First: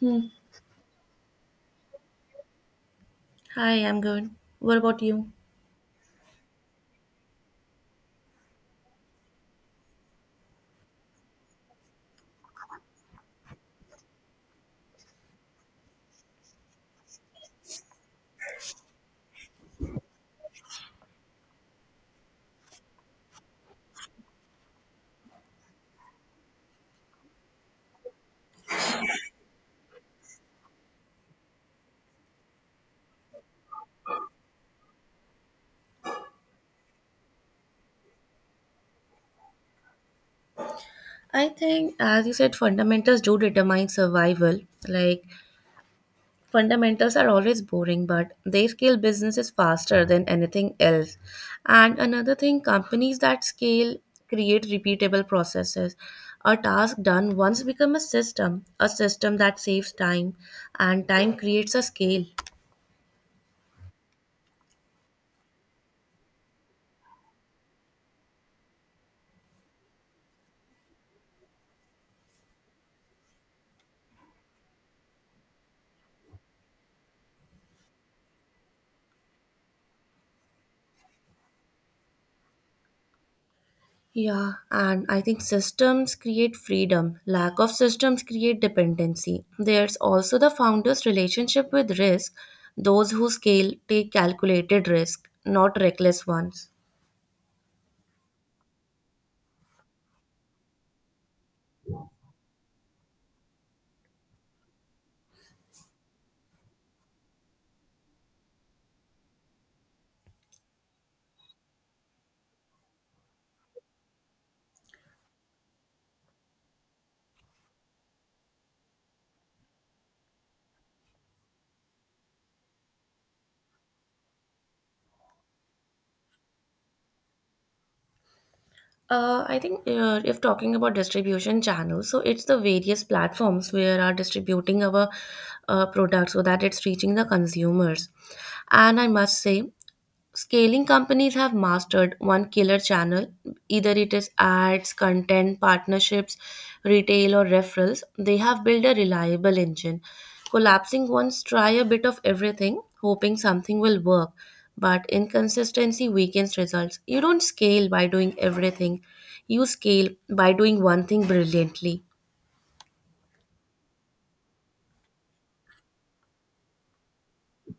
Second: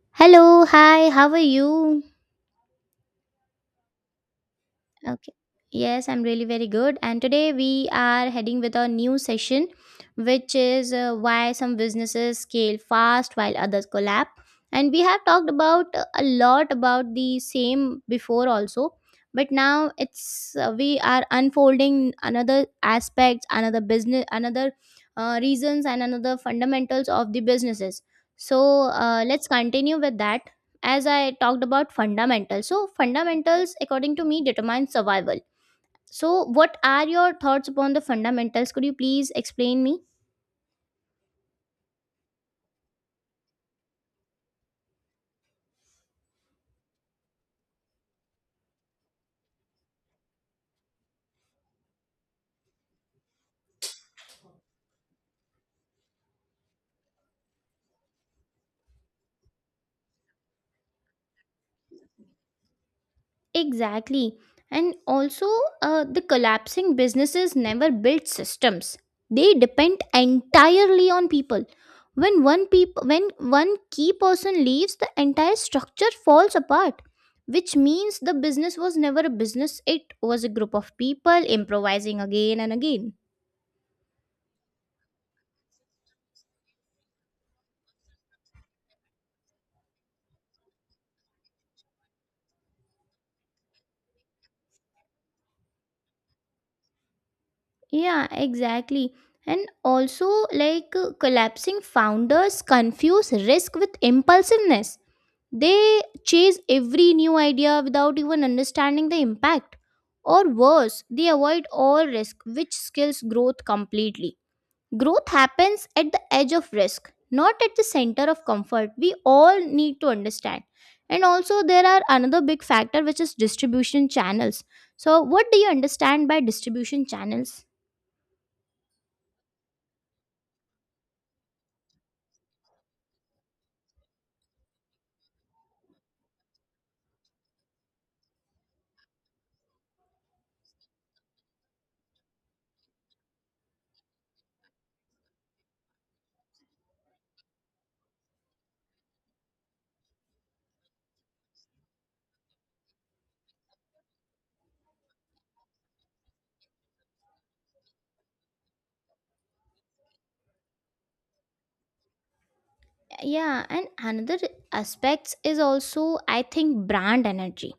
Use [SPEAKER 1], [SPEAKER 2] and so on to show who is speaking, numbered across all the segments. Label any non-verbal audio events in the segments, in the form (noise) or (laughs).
[SPEAKER 1] Hmm.
[SPEAKER 2] Hello, hi, how are you?
[SPEAKER 1] Hi, I'm good. What about you?
[SPEAKER 2] Okay. Yes, I'm really very good. And today we are heading with a new session, which is why some businesses scale fast while others collapse. And we have talked about a lot about the same before also, but now it's we are unfolding another aspects, another business, another reasons, and another fundamentals of the businesses. So let's continue with that. As I talked about fundamentals. So, fundamentals, according to me, determine survival. So, what are your thoughts upon the fundamentals? Could you please explain me?
[SPEAKER 1] I think, as you said, fundamentals do determine survival. Like, fundamentals are always boring, but they scale businesses faster than anything else. And another thing, companies that scale create repeatable processes. A task done once become a system that saves time, and time creates a scale.
[SPEAKER 2] Exactly. And also, the collapsing businesses never build systems. They depend entirely on people. When one key person leaves, the entire structure falls apart. Which means the business was never a business; it was a group of people improvising again and again.
[SPEAKER 1] Yeah, and I think systems create freedom. Lack of systems create dependency. There's also the founder's relationship with risk. Those who scale take calculated risk, not reckless ones.
[SPEAKER 2] Yeah, exactly. And also, collapsing founders confuse risk with impulsiveness. They chase every new idea without even understanding the impact. Or worse, they avoid all risk, which skills growth completely. Growth happens at the edge of risk, not at the center of comfort. We all need to understand. And also, there are another big factor which is distribution channels. So, what do you understand by distribution channels?
[SPEAKER 1] I think if talking about distribution channels, so it's the various platforms where are distributing our products so that it's reaching the consumers. And I must say, scaling companies have mastered one killer channel, either it is ads, content, partnerships, retail, or referrals. They have built a reliable engine. Collapsing once, try a bit of everything, hoping something will work. But inconsistency weakens results. You don't scale by doing everything, you scale by doing one thing brilliantly.
[SPEAKER 2] Yeah, and another aspects is also, I think, brand energy.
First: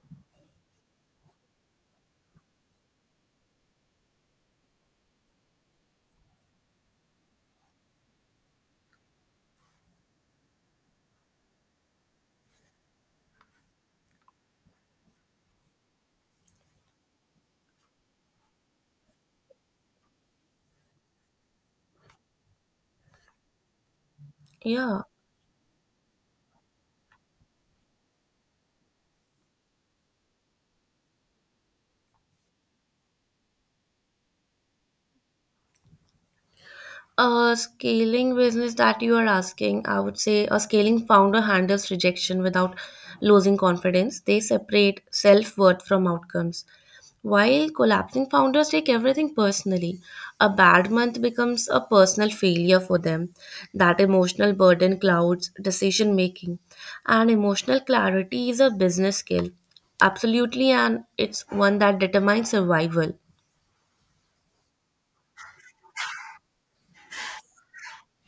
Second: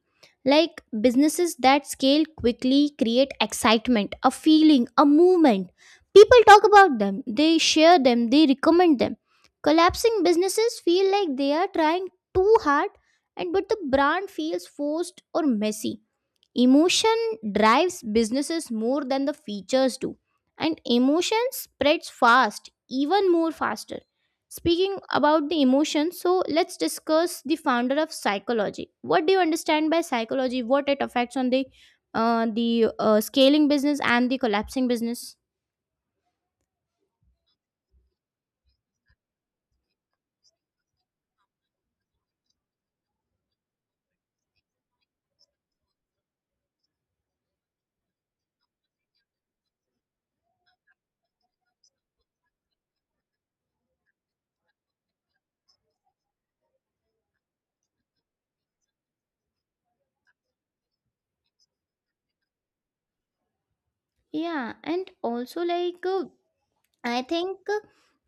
[SPEAKER 2] Like, businesses that scale quickly create excitement, a feeling, a movement. People talk about them, they share them, they recommend them. Collapsing businesses feel like they are trying too hard, and but the brand feels forced or messy. Emotion drives businesses more than the features do, and emotion spreads fast, even more faster. Speaking
[SPEAKER 1] Yeah.
[SPEAKER 2] about the emotion, so let's discuss the founder of psychology. What do you understand by psychology? What it affects on the scaling business and the collapsing business?
[SPEAKER 1] A scaling business that you are asking, I would say a scaling founder handles rejection without losing confidence. They separate self worth from outcomes. While collapsing founders take everything personally, a bad month becomes a personal failure for them. That emotional burden clouds decision making. And emotional clarity is a business skill. Absolutely, and it's one that determines survival.
[SPEAKER 2] Yeah, and also I think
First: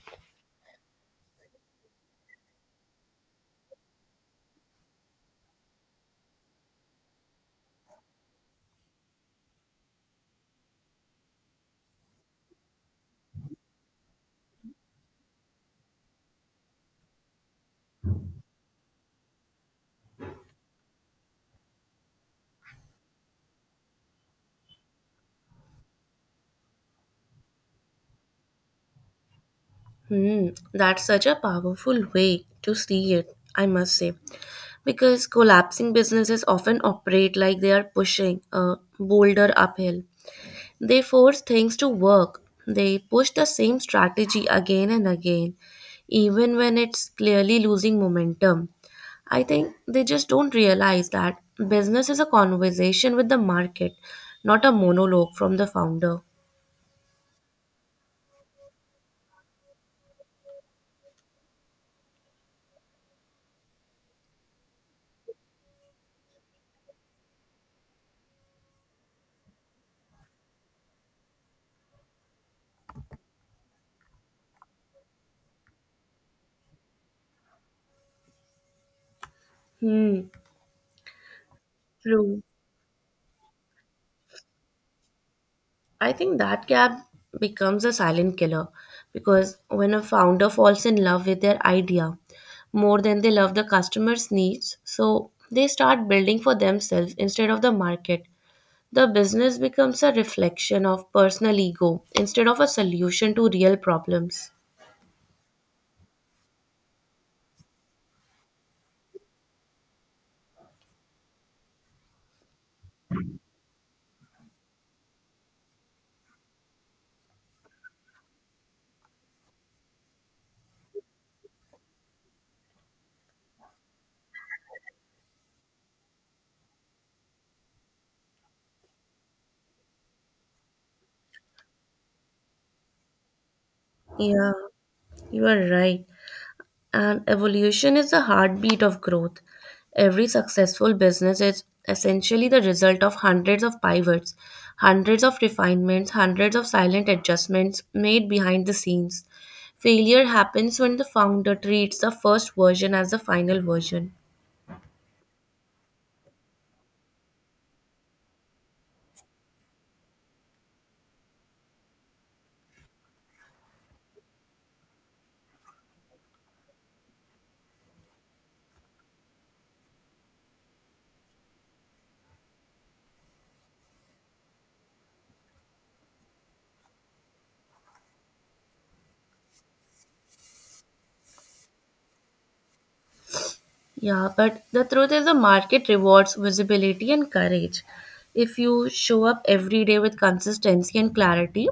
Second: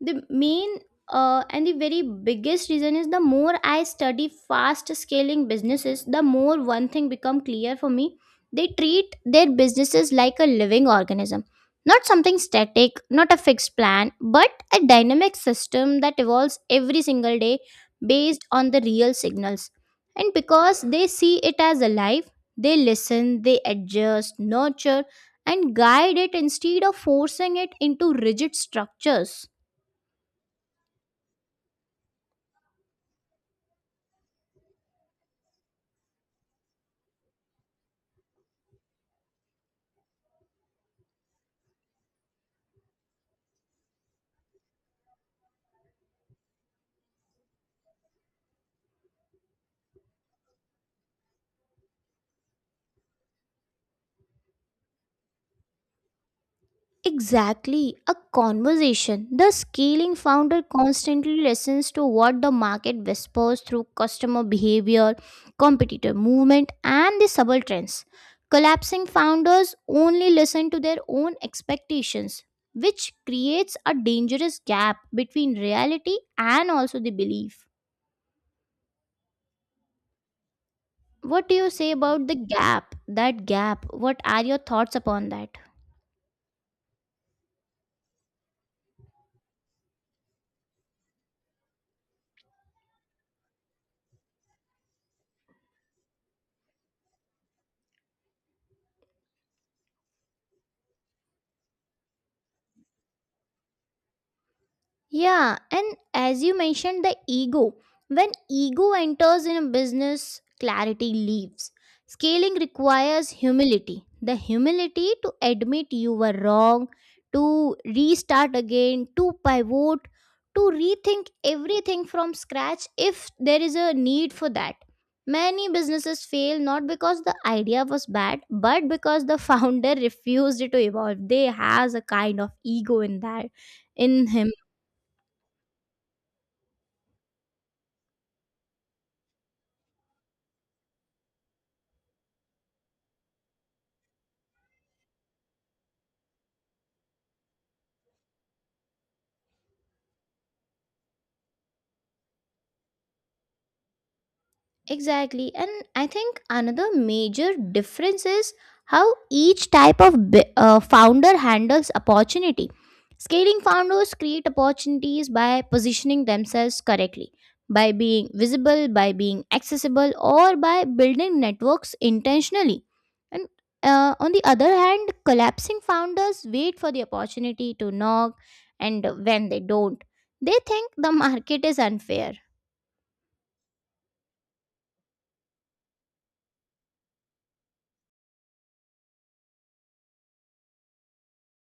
[SPEAKER 2] the main and the very biggest reason is, the more I study fast scaling businesses, the more one thing become clear for me. They treat their businesses like a living organism, not something static, not a fixed plan, but a dynamic system that evolves every single day based on the real signals. And because they see it as alive, they listen, they adjust, nurture, and guide it instead of forcing it into rigid structures.
[SPEAKER 1] Hmm, that's such a powerful way to see it, I must say. Because collapsing businesses often operate like they are pushing a boulder uphill. They force things to work. They push the same strategy again and again, even when it's clearly losing momentum. I think they just don't realize that business is a conversation with the market, not a monologue from the founder.
[SPEAKER 2] Exactly, a conversation. The scaling founder constantly listens to what the market whispers through customer behavior, competitor movement, and the subtle trends. Collapsing founders only listen to their own expectations, which creates a dangerous gap between reality and also the belief.
[SPEAKER 1] Hmm,
[SPEAKER 2] What do you say about the
[SPEAKER 1] true.
[SPEAKER 2] gap? That gap. What are your thoughts upon that?
[SPEAKER 1] I think that gap becomes a silent killer because when a founder falls in love with their idea more than they love the customer's needs, so they start building for themselves instead of the market. The business becomes a reflection of personal ego instead of a solution to real problems.
[SPEAKER 2] Yeah, and as you mentioned, the ego. When ego enters in a business, clarity leaves. Scaling requires humility, the humility to admit you were wrong, to restart again, to pivot, to rethink everything from scratch if there is a need for that. Many businesses fail not because the idea was bad, but because the founder (laughs) refused to evolve. They has a kind of ego in that, in
[SPEAKER 1] Yeah,
[SPEAKER 2] him.
[SPEAKER 1] you are right. And evolution is the heartbeat of growth. Every successful business is essentially the result of hundreds of pivots, hundreds of refinements, hundreds of silent adjustments made behind the scenes. Failure happens when the founder treats the first version as the final version.
[SPEAKER 2] Exactly. And I think another major difference is how each type of founder handles opportunity. Scaling founders create opportunities by positioning themselves correctly, by being visible, by being accessible, or by building networks intentionally. And on the other hand, collapsing founders wait for the opportunity to knock, and when they don't, they think the market is unfair.
[SPEAKER 1] Yeah, but the truth is the market rewards visibility and courage. If you show up every day with consistency and clarity,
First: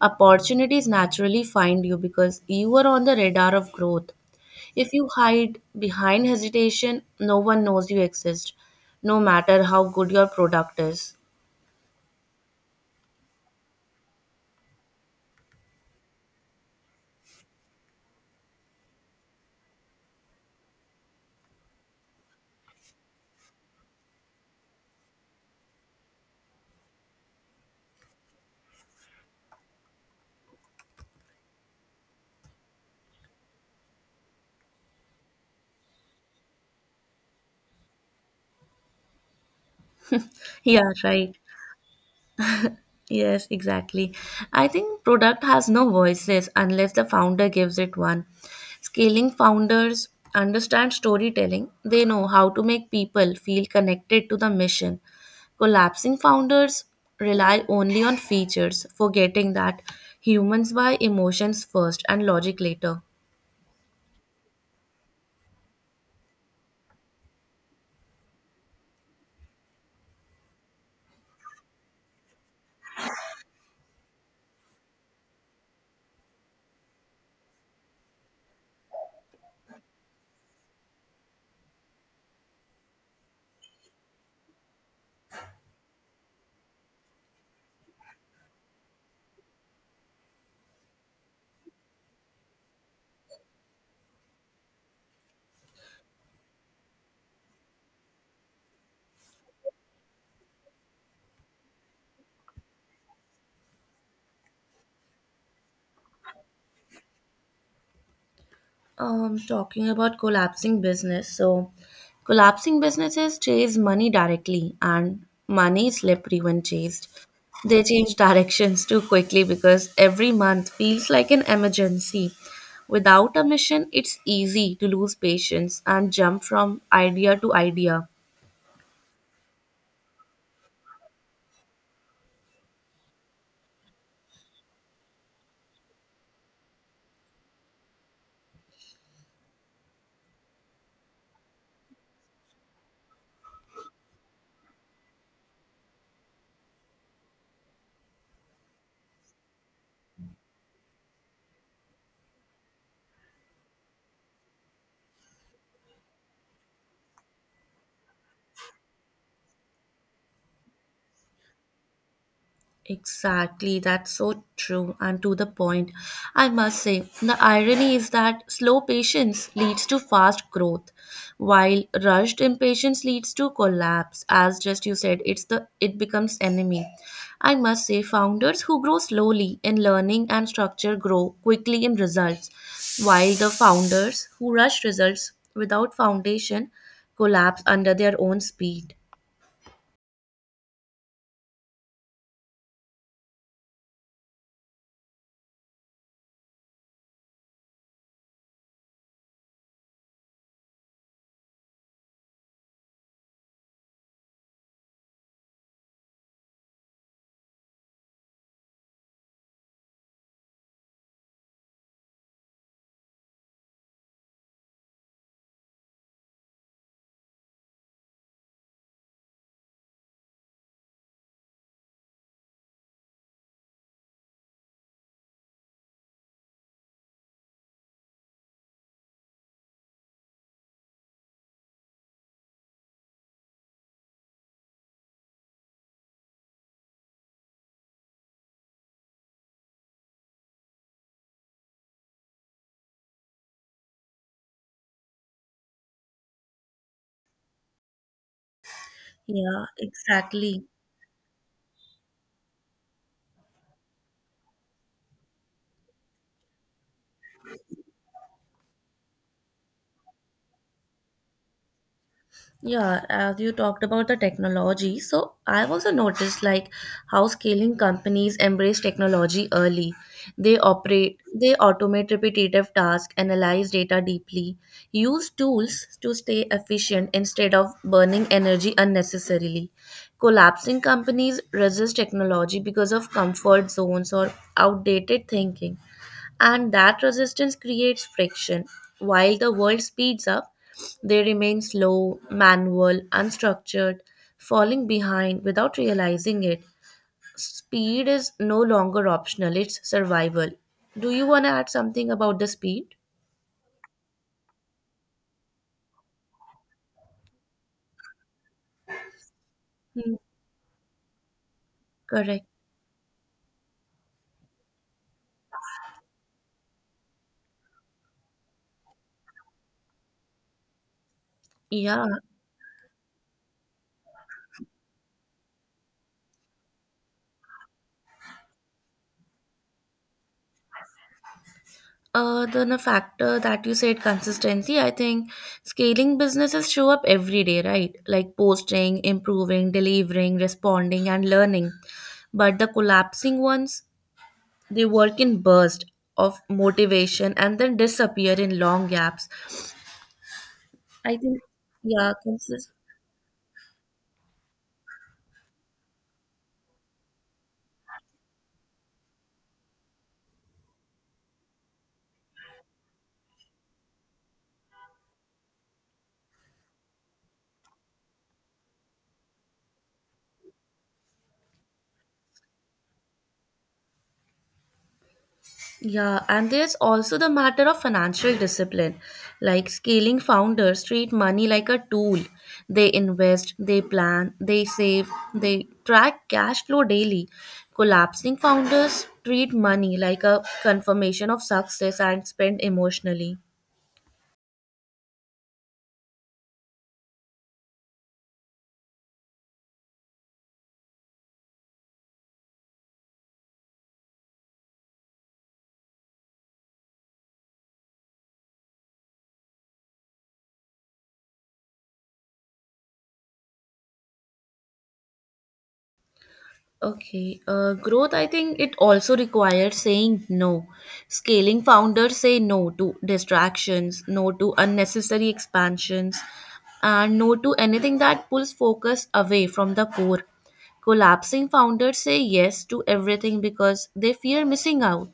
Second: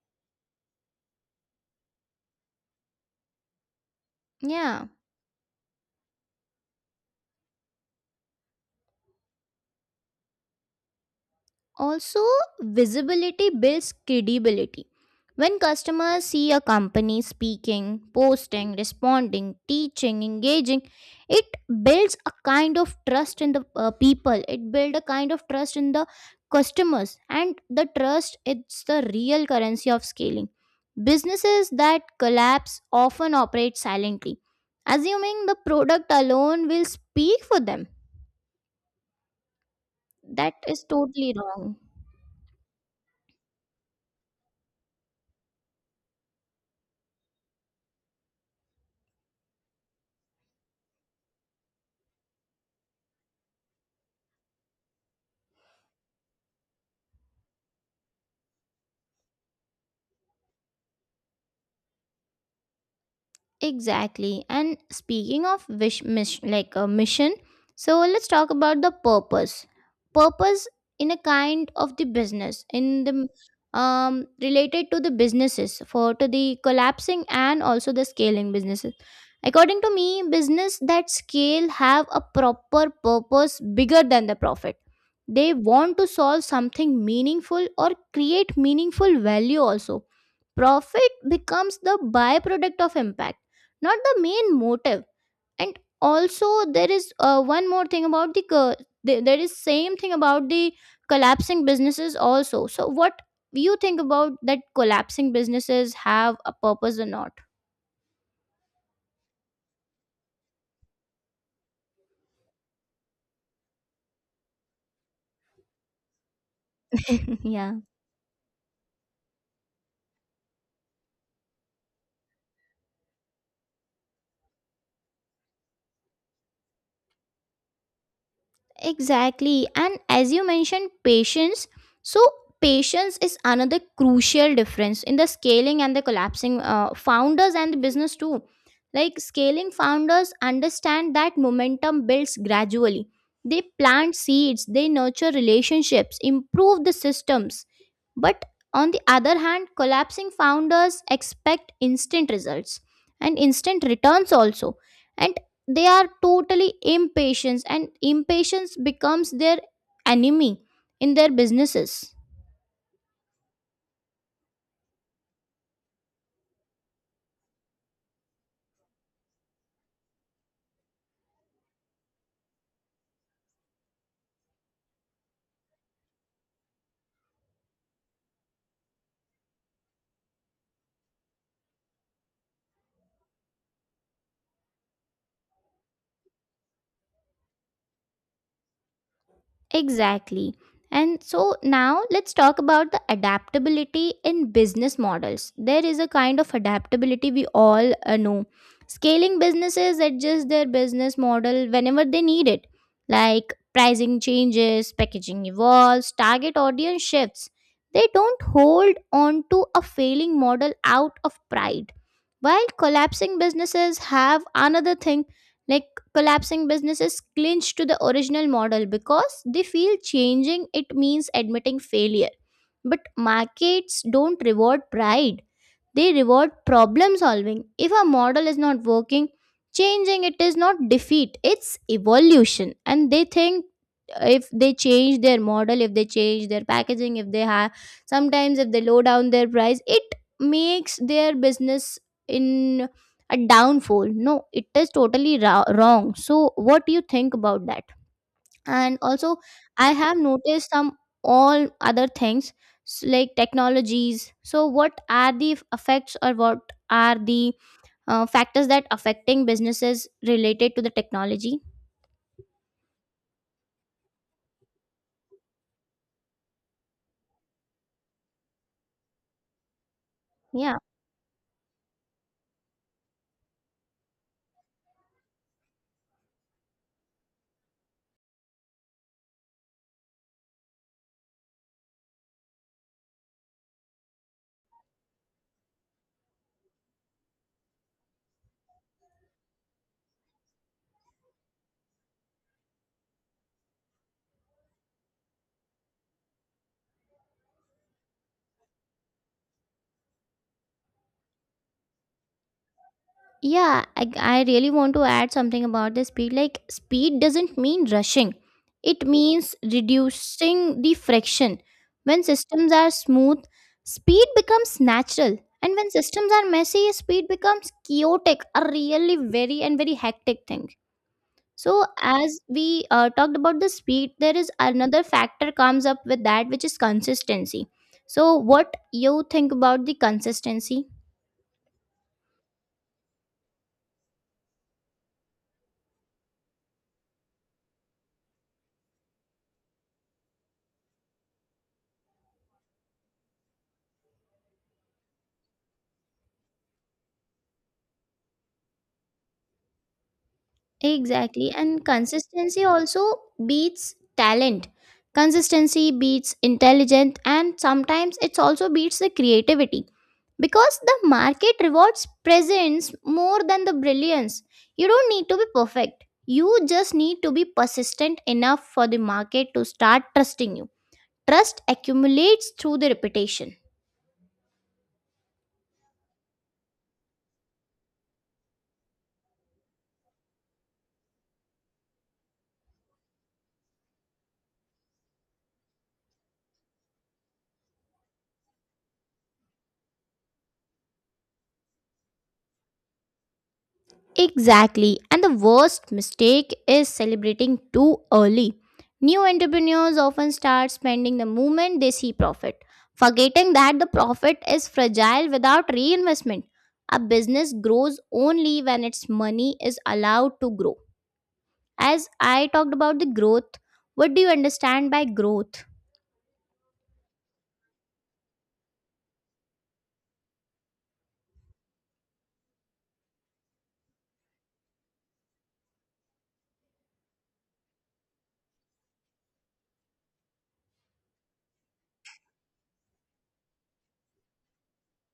[SPEAKER 1] opportunities naturally find you because you are on the radar of growth.
[SPEAKER 2] Yeah.
[SPEAKER 1] If you hide behind hesitation, no one knows you exist, no matter how good your product is.
[SPEAKER 2] Also, visibility builds credibility. When customers see a company speaking, posting, responding, teaching, engaging, it builds a kind of trust in the people. It builds a kind of trust in the customers, and the trust, it's the real currency of scaling. Businesses that collapse often operate silently, assuming the product alone will speak for them. That is
[SPEAKER 1] Yeah,
[SPEAKER 2] totally
[SPEAKER 1] right.
[SPEAKER 2] wrong.
[SPEAKER 1] Yes, exactly. I think product has no voices unless the founder gives it one. Scaling founders understand storytelling. They know how to make people feel connected to the mission. Collapsing founders rely only on features, forgetting that humans buy emotions first and logic later.
[SPEAKER 2] Exactly. And speaking of wish miss like a mission, so let's talk about the purpose. Purpose in a kind of the business in the related to the businesses for to the collapsing and also the scaling businesses. According to me, business that scale have a proper purpose bigger than the profit. They want to solve something meaningful or create meaningful value also. Profit becomes the byproduct of impact, not the main motive. And also, there is one more thing about the there is same thing about the collapsing businesses also. So what you think about that? Collapsing businesses have a purpose or not?
[SPEAKER 1] Talking about collapsing business. So, collapsing businesses chase money directly, and money is slippery when chased.
[SPEAKER 2] (laughs) Yeah.
[SPEAKER 1] They change (laughs) directions too quickly because every month feels like an emergency. Without a mission, it's easy to lose patience and jump from idea to idea.
[SPEAKER 2] Exactly. And as you mentioned, patience. So, patience is another crucial difference in the scaling and the collapsing founders and the business too. Like, scaling founders understand that momentum builds gradually. They plant seeds, they nurture relationships, improve the systems, but on the other hand, collapsing founders expect instant results and instant returns also. And they are totally impatient, and impatience becomes their enemy in their businesses.
[SPEAKER 1] Exactly, that's so true and to the point. I must say, the irony is that slow patience leads to fast growth, while rushed impatience leads to collapse. As just you said, it becomes enemy. I must say, founders who grow slowly in learning and structure grow quickly in results, while the founders who rush results without foundation collapse under their own speed.
[SPEAKER 2] Exactly. And so now let's talk about the adaptability in business models. There is a kind of adaptability we all know. Scaling businesses adjust their business model whenever they need it, like pricing changes, packaging evolves, target audience shifts. They don't hold on to a failing model out of pride. While collapsing businesses have another thing, like, collapsing businesses clinch to the original model because they feel changing it means admitting failure. But markets don't reward pride. They reward problem solving. If a model is not working, changing it is not defeat, it's evolution. And they think if they change their model, if they change their packaging, if they have sometimes if they low down their price, it makes their business in a downfall. No, it is totally wrong. So, what do you think about that? And also,
[SPEAKER 1] Yeah,
[SPEAKER 2] I have
[SPEAKER 1] exactly.
[SPEAKER 2] noticed some all other things like technologies. So what are the effects, or what are the factors that affecting businesses related to the technology?
[SPEAKER 1] Yeah, as you talked about the technology, so I've also noticed like how scaling companies embrace technology early. They
[SPEAKER 2] Yeah.
[SPEAKER 1] operate, they automate repetitive tasks, analyze data deeply, use tools to stay efficient instead of burning energy unnecessarily. Collapsing companies resist technology because of comfort zones or outdated thinking. And that resistance creates friction. While the world speeds up, they remain slow, manual, unstructured, falling behind without realizing it. Speed is no longer optional, it's survival. Do you want to add something about the speed?
[SPEAKER 2] Yeah, I really want to add something about the speed. Like, speed doesn't mean rushing, it means
[SPEAKER 1] Hmm.
[SPEAKER 2] reducing the friction. When
[SPEAKER 1] Correct.
[SPEAKER 2] systems are smooth, speed becomes natural. And when systems are messy, speed becomes chaotic, a really very and very hectic thing. So,
[SPEAKER 1] Yeah.
[SPEAKER 2] as we talked about the speed, there is another factor comes up with that, which is consistency. So, what you think about the consistency?
[SPEAKER 1] Then a factor that you said consistency, I think scaling businesses show up every day, right? Like posting, improving, delivering, responding, and learning. But the collapsing ones, they work in burst of motivation and then disappear in long gaps. I think,
[SPEAKER 2] Exactly. And
[SPEAKER 1] yeah,
[SPEAKER 2] consistency
[SPEAKER 1] consist.
[SPEAKER 2] also beats talent. Consistency beats intelligent, and sometimes it also beats the creativity, because the market rewards presence more than the brilliance. You don't need to be perfect. You just need to be persistent enough for the market to start trusting you. Trust accumulates through the repetition.
[SPEAKER 1] Yeah, and there's also the matter of financial discipline. Like scaling founders treat money like a tool. They invest, they plan, they save, they track cash flow daily. Collapsing founders treat money like a confirmation of success and spend emotionally.
[SPEAKER 2] Exactly. And the worst mistake is celebrating too early. New entrepreneurs often start spending the moment they see profit, forgetting that the profit is fragile without reinvestment. A business grows only when its money is allowed to grow. As I talked about the growth, what do you understand by growth?
[SPEAKER 1] Okay, growth, I think it also requires saying no. Scaling founders say no to distractions, no to unnecessary expansions, and no to anything that pulls focus away from the core. Collapsing founders say yes to everything because they fear missing out.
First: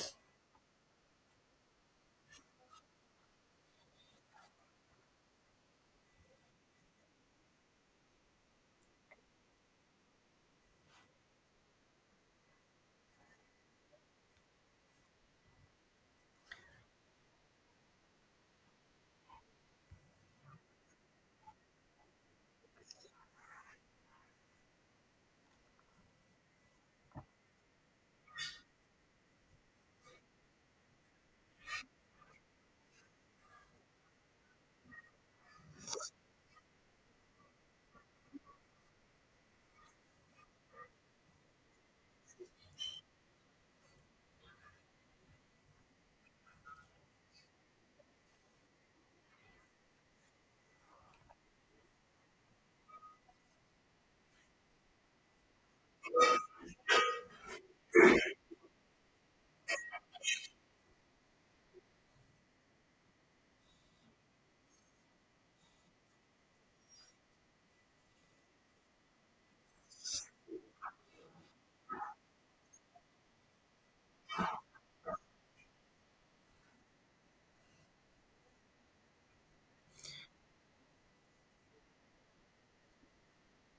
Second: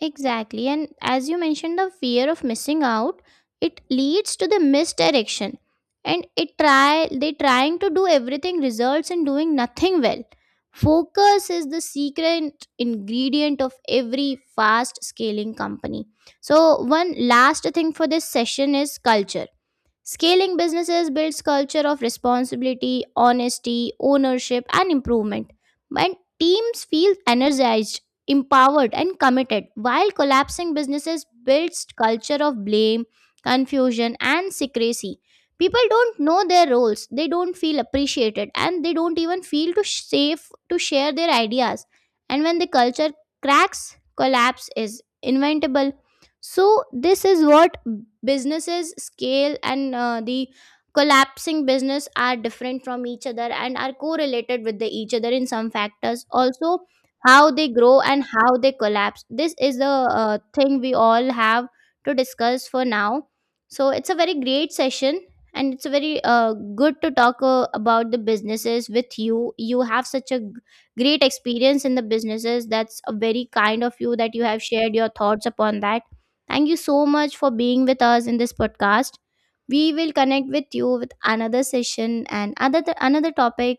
[SPEAKER 2] Exactly. And as you mentioned, the fear of missing out, it leads to the misdirection. And it try they trying to do everything results in doing nothing well. Focus is the secret ingredient of every fast scaling company. So one last thing for this session is culture. Scaling businesses builds culture of responsibility, honesty, ownership, and improvement. When teams feel energized, empowered, and committed, while collapsing businesses builds culture of blame, confusion, and secrecy. People don't know their roles, they don't feel appreciated, and they don't even feel to safe to share their ideas. And when the culture cracks, collapse is inventable. So this is what, businesses scale and the collapsing business are different from each other and are correlated with the each other in some factors also, how they grow and how they collapse. This is the thing we all have to discuss for now. So it's a very great session, and it's very good to talk about the businesses with you. You have such a great experience in the businesses. That's a very kind of you that you have shared your thoughts upon that. Thank you so much for being with us in this podcast. We will connect with you with another session and other another topic.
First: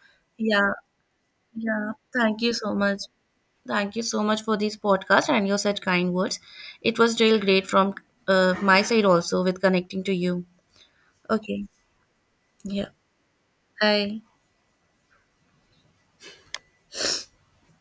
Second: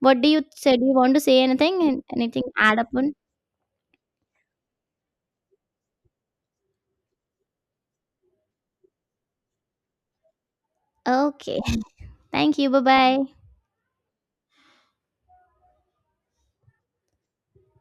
[SPEAKER 2] What do you
[SPEAKER 1] Yeah,
[SPEAKER 2] say? Do you want to say
[SPEAKER 1] yeah.
[SPEAKER 2] anything?
[SPEAKER 1] Thank
[SPEAKER 2] Anything
[SPEAKER 1] you so
[SPEAKER 2] add up
[SPEAKER 1] much.
[SPEAKER 2] on?
[SPEAKER 1] Thank you so much for this podcast and your such kind words. It was real great from my side also with connecting to you.
[SPEAKER 2] Okay.
[SPEAKER 1] Okay,
[SPEAKER 2] (laughs) Thank you. Bye
[SPEAKER 1] yeah.
[SPEAKER 2] bye.
[SPEAKER 1] 嗨，